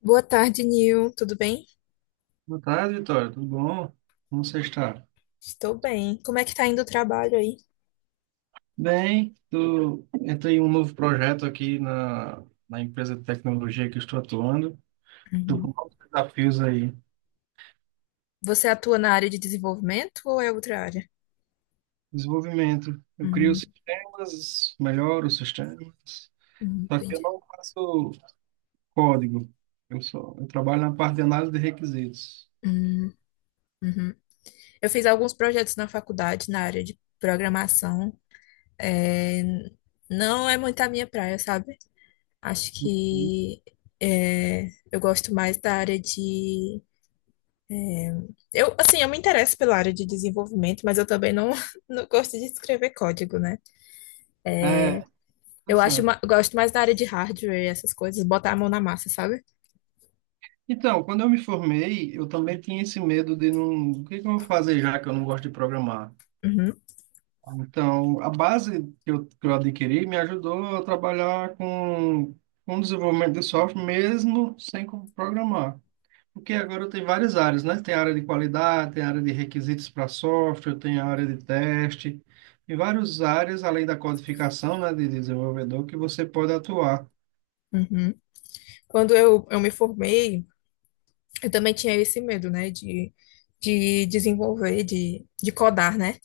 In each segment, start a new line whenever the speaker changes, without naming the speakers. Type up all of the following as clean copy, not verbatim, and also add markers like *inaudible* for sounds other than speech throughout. Boa tarde, Nil. Tudo bem?
Boa tarde, Vitória. Tudo bom? Como você está?
Estou bem. Como é que tá indo o trabalho aí?
Bem, entrei em um novo projeto aqui na empresa de tecnologia que eu estou atuando. Estou com
Uhum.
novos desafios aí.
Você atua na área de desenvolvimento ou é outra área?
Desenvolvimento. Eu crio
Hum,
sistemas, melhoro os sistemas, só que
entendi.
eu não faço código. Eu trabalho na parte de análise de requisitos.
Hum, uhum. Eu fiz alguns projetos na faculdade na área de programação. É, não é muito a minha praia, sabe? Acho que é, eu gosto mais da área de. Eu, assim, eu me interesso pela área de desenvolvimento, mas eu também não, *laughs* não gosto de escrever código, né?
É,
Eu acho,
interessante.
eu gosto mais da área de hardware e essas coisas, botar a mão na massa, sabe?
Então, quando eu me formei, eu também tinha esse medo de não... o que que eu vou fazer já que eu não gosto de programar?
Uhum,
Então, a base que eu adquiri me ajudou a trabalhar com desenvolvimento de software, mesmo sem programar. Porque agora tem várias áreas, né? Tem área de qualidade, tem área de requisitos para software, tem área de teste, e várias áreas, além da codificação, né, de desenvolvedor, que você pode atuar.
uhum. Quando eu me formei, eu também tinha esse medo, né, de desenvolver, de codar, né?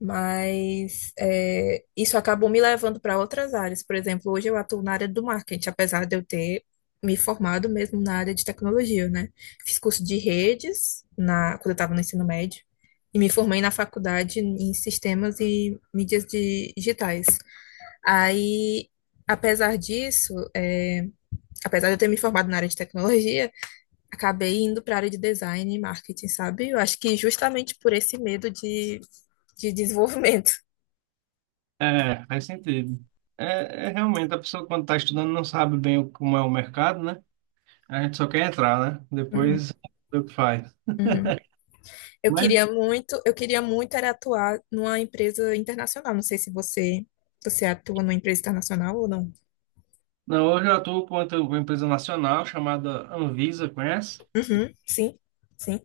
Mas isso acabou me levando para outras áreas. Por exemplo, hoje eu atuo na área do marketing, apesar de eu ter me formado mesmo na área de tecnologia, né? Fiz curso de redes quando eu estava no ensino médio e me formei na faculdade em sistemas e mídias digitais. Aí, apesar disso, apesar de eu ter me formado na área de tecnologia, acabei indo para a área de design e marketing, sabe? Eu acho que justamente por esse medo de desenvolvimento. *laughs*
É, faz sentido. É realmente, a pessoa quando está estudando não sabe bem como é o mercado, né? A gente só quer entrar, né?
Uhum,
Depois, o que faz.
uhum. Eu
Mas
queria muito, eu queria muito era atuar numa empresa internacional. Não sei se você atua numa empresa internacional ou não.
Não, hoje eu atuo com uma empresa nacional chamada Anvisa, conhece?
Uhum, sim, sim.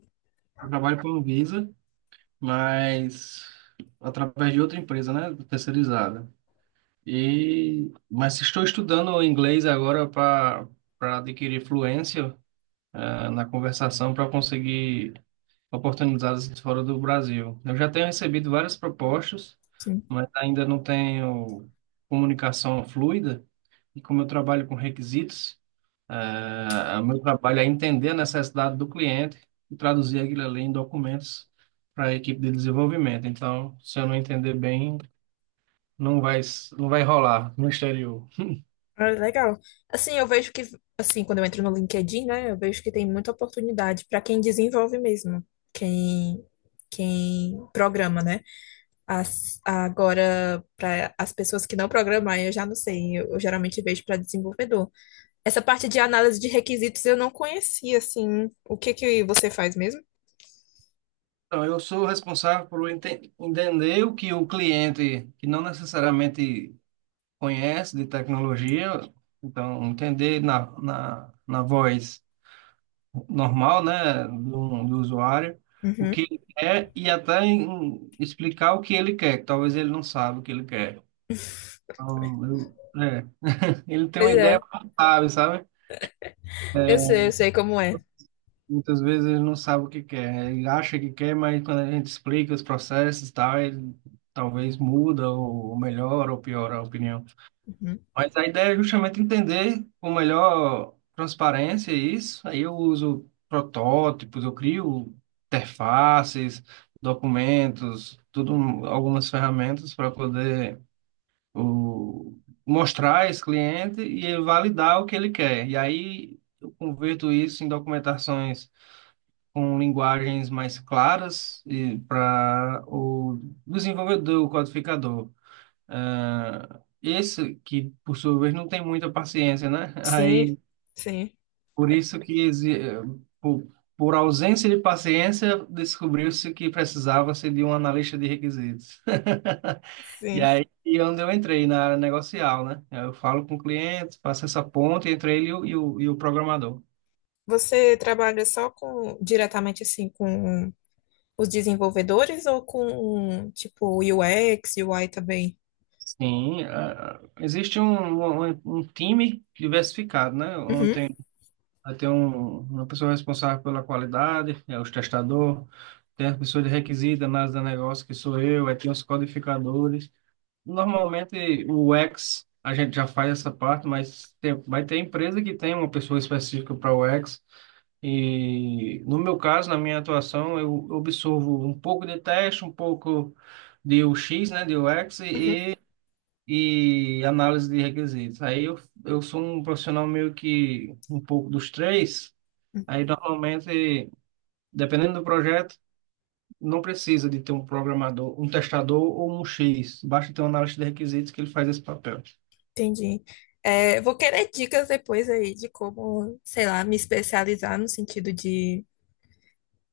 Eu trabalho com a Anvisa, mas através de outra empresa, né, terceirizada. E mas estou estudando inglês agora para adquirir fluência na conversação para conseguir oportunidades fora do Brasil. Eu já tenho recebido várias propostas,
Sim.
mas ainda não tenho comunicação fluida. E como eu trabalho com requisitos. O meu trabalho é entender a necessidade do cliente e traduzir aquilo ali em documentos para a equipe de desenvolvimento. Então, se eu não entender bem, não vai, não vai rolar no exterior.
Ah, legal. Assim, eu vejo que, assim, quando eu entro no LinkedIn, né, eu vejo que tem muita oportunidade para quem desenvolve mesmo, quem, quem programa, né? Agora, para as pessoas que não programam, aí eu já não sei, eu geralmente vejo para desenvolvedor. Essa parte de análise de requisitos eu não conhecia, assim, o que que você faz mesmo?
Então, eu sou responsável por entender o que o cliente, que não necessariamente conhece de tecnologia, então, entender na voz normal, né, do usuário, o
Uhum.
que ele quer e até explicar o que ele quer, que talvez ele não saiba o que ele quer. Então, ele tem
Pois
uma ideia,
é,
mas não sabe, sabe? É,
eu sei como é.
Muitas vezes ele não sabe o que quer, ele acha que quer, mas quando a gente explica os processos e tal, ele talvez muda ou melhora ou piora a opinião.
Uhum.
Mas a ideia é justamente entender com melhor transparência isso. Aí eu uso protótipos, eu crio interfaces, documentos, tudo, algumas ferramentas para poder o, mostrar a esse cliente e ele validar o que ele quer. E aí eu converto isso em documentações com linguagens mais claras e para o desenvolvedor, o codificador. Ah, esse que, por sua vez, não tem muita paciência, né? *laughs*
Sim,
Aí,
sim,
por isso que, por, por ausência de paciência, descobriu-se que precisava-se de um analista de requisitos. *laughs* E
sim.
aí, e onde eu entrei na área negocial, né? Eu falo com o cliente, faço essa ponte entre ele e o programador.
Você trabalha só com diretamente assim com os desenvolvedores ou com tipo UX, UI também?
Sim, ah, existe um time diversificado, né?
Uhum.
Ontem vai ter uma pessoa responsável pela qualidade, é os testador, tem as pessoas de requisito, análise do negócio, que sou eu, aí tem os codificadores. Normalmente o U X a gente já faz essa parte, mas tem, vai ter empresa que tem uma pessoa específica para o U X. E no meu caso, na minha atuação, eu absorvo um pouco de teste, um pouco de U X, né, de U X
Uhum,
e análise de requisitos. Aí eu sou um profissional meio que um pouco dos três. Aí, normalmente, dependendo do projeto, não precisa de ter um programador, um testador ou um X. Basta ter um analista de requisitos que ele faz esse papel.
entendi. É, eu vou querer dicas depois aí de como, sei lá, me especializar no sentido de,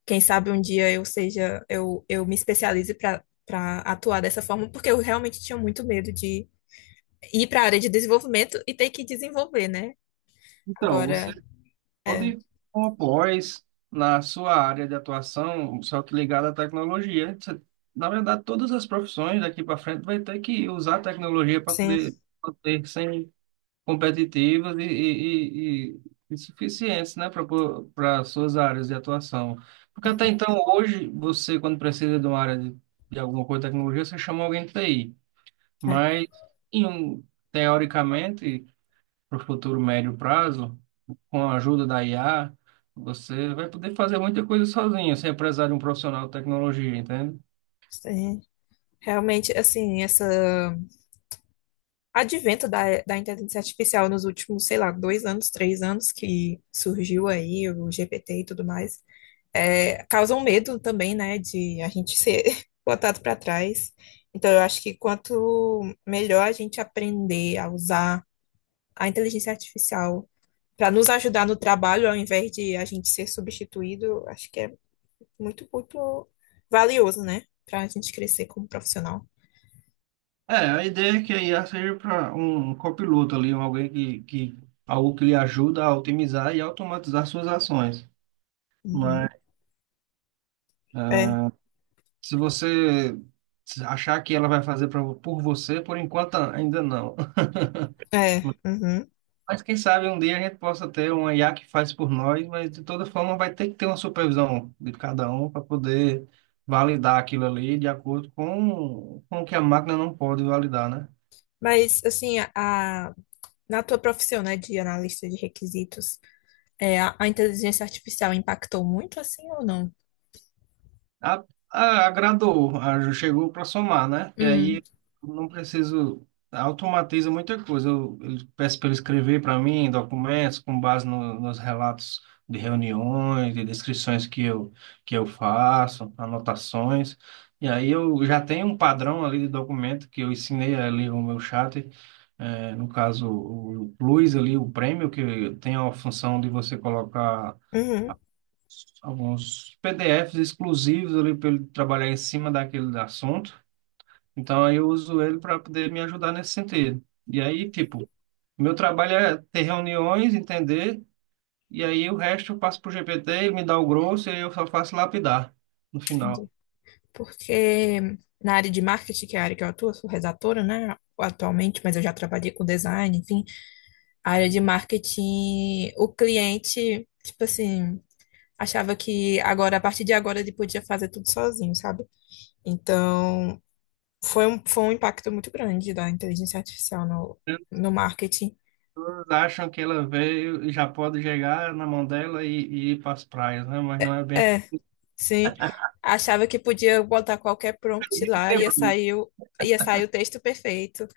quem sabe um dia eu seja, eu me especialize para atuar dessa forma, porque eu realmente tinha muito medo de ir para a área de desenvolvimento e ter que desenvolver, né?
Então, você
Agora, é,
pode, com a pós, na sua área de atuação, só que ligada à tecnologia. Na verdade, todas as profissões daqui para frente vai ter que usar a tecnologia para
sim,
poder manter sem competitivas e suficientes, né, para suas áreas de atuação. Porque até então, hoje, você, quando precisa de uma área de alguma coisa de tecnologia, você chama alguém de TI.
é,
Mas, em um, teoricamente, para o futuro médio prazo, com a ajuda da IA, você vai poder fazer muita coisa sozinho, sem precisar de um profissional de tecnologia, entende?
sim. Realmente, assim, essa advento da inteligência artificial nos últimos, sei lá, 2 anos, 3 anos que surgiu aí o GPT e tudo mais, causa um medo também, né, de a gente ser *laughs* botado para trás. Então, eu acho que quanto melhor a gente aprender a usar a inteligência artificial para nos ajudar no trabalho, ao invés de a gente ser substituído, acho que é muito, muito valioso, né, para a gente crescer como profissional.
É, a ideia é que a IA seja para um copiloto ali, um alguém que algo que lhe ajuda a otimizar e automatizar suas ações.
Uhum.
Mas
É,
ah, se você achar que ela vai fazer por você, por enquanto ainda não.
é, uhum.
Mas quem sabe um dia a gente possa ter uma IA que faz por nós, mas de toda forma vai ter que ter uma supervisão de cada um para poder validar aquilo ali de acordo com o que a máquina não pode validar, né?
Mas assim, a- na tua profissão, né, de analista de requisitos, a inteligência artificial impactou muito assim ou não?
A- Agradou, chegou para somar, né? E
Hum,
aí eu não preciso, automatiza muita coisa. Eu peço para ele escrever para mim documentos com base nos relatos de reuniões, de descrições que eu faço, anotações. E aí eu já tenho um padrão ali de documento que eu ensinei ali o meu chat, no caso o Plus ali, o prêmio, que tem a função de você colocar
uhum,
alguns PDFs exclusivos ali para ele trabalhar em cima daquele assunto. Então, aí eu uso ele para poder me ajudar nesse sentido. E aí, tipo, meu trabalho é ter reuniões, entender, e aí o resto eu passo para o GPT, ele me dá o grosso e aí eu só faço lapidar no
entendi.
final.
Porque na área de marketing, que é a área que eu atuo, eu sou redatora, né, atualmente, mas eu já trabalhei com design, enfim. A área de marketing, o cliente, tipo assim, achava que agora, a partir de agora, ele podia fazer tudo sozinho, sabe? Então, foi um impacto muito grande da inteligência artificial
As
no marketing.
pessoas acham que ela veio e já pode chegar na mão dela e ir para as praias, né? Mas não é bem
É, sim. Achava que podia botar qualquer prompt lá,
assim.
ia sair o texto perfeito.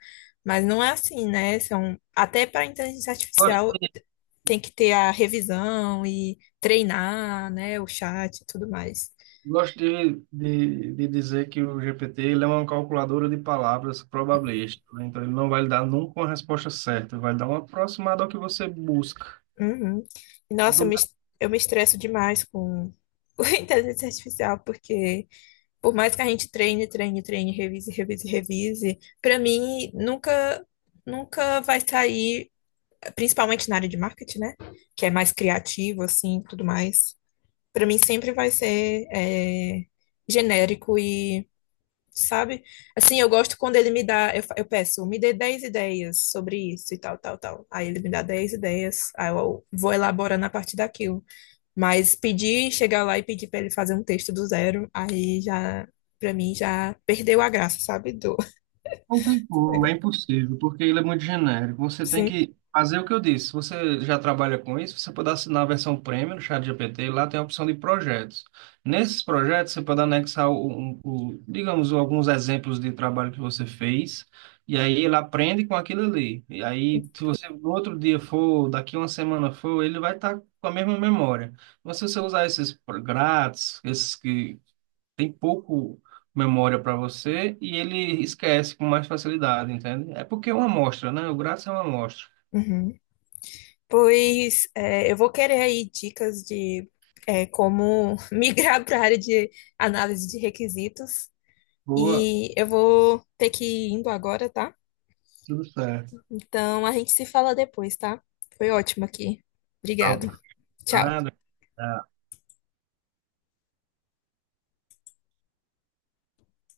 Mas não é assim, né? São, até para inteligência
*laughs*
artificial tem que ter a revisão e treinar, né, o chat e tudo mais.
Gosto de dizer que o GPT ele é uma calculadora de palavras probabilística, né? Então ele não vai lhe dar nunca uma resposta certa, vai dar uma aproximada ao que você busca.
Uhum. E nossa, eu me estresso demais com, *laughs* com a inteligência artificial, porque por mais que a gente treine, treine, treine, revise, revise, revise, pra mim nunca, nunca vai sair, principalmente na área de marketing, né? Que é mais criativo, assim, tudo mais. Pra mim sempre vai ser genérico, sabe? Assim, eu gosto quando ele me dá, eu peço, me dê 10 ideias sobre isso e tal, tal, tal. Aí ele me dá 10 ideias, aí eu vou elaborando a partir daquilo. Mas pedir, chegar lá e pedir para ele fazer um texto do zero, aí já, para mim, já perdeu a graça, sabe? Do...
Não tem como, é
*laughs*
impossível, porque ele é muito genérico. Você tem
Sim.
que fazer o que eu disse. Se você já trabalha com isso, você pode assinar a versão premium no ChatGPT, lá tem a opção de projetos. Nesses projetos, você pode anexar digamos, alguns exemplos de trabalho que você fez, e aí ele aprende com aquilo ali. E aí, se você no outro dia for, daqui uma semana for, ele vai estar com a mesma memória. Mas se você usar esses grátis, esses que tem pouco memória para você e ele esquece com mais facilidade, entende? É porque é uma amostra, né? O grátis é uma amostra.
Uhum. Pois é, eu vou querer aí dicas de como *laughs* migrar para a área de análise de requisitos.
Boa,
E eu vou ter que ir indo agora, tá?
tudo certo.
Então, a gente se fala depois, tá? Foi ótimo aqui.
Tá, ok.
Obrigado. Tchau.
Nada.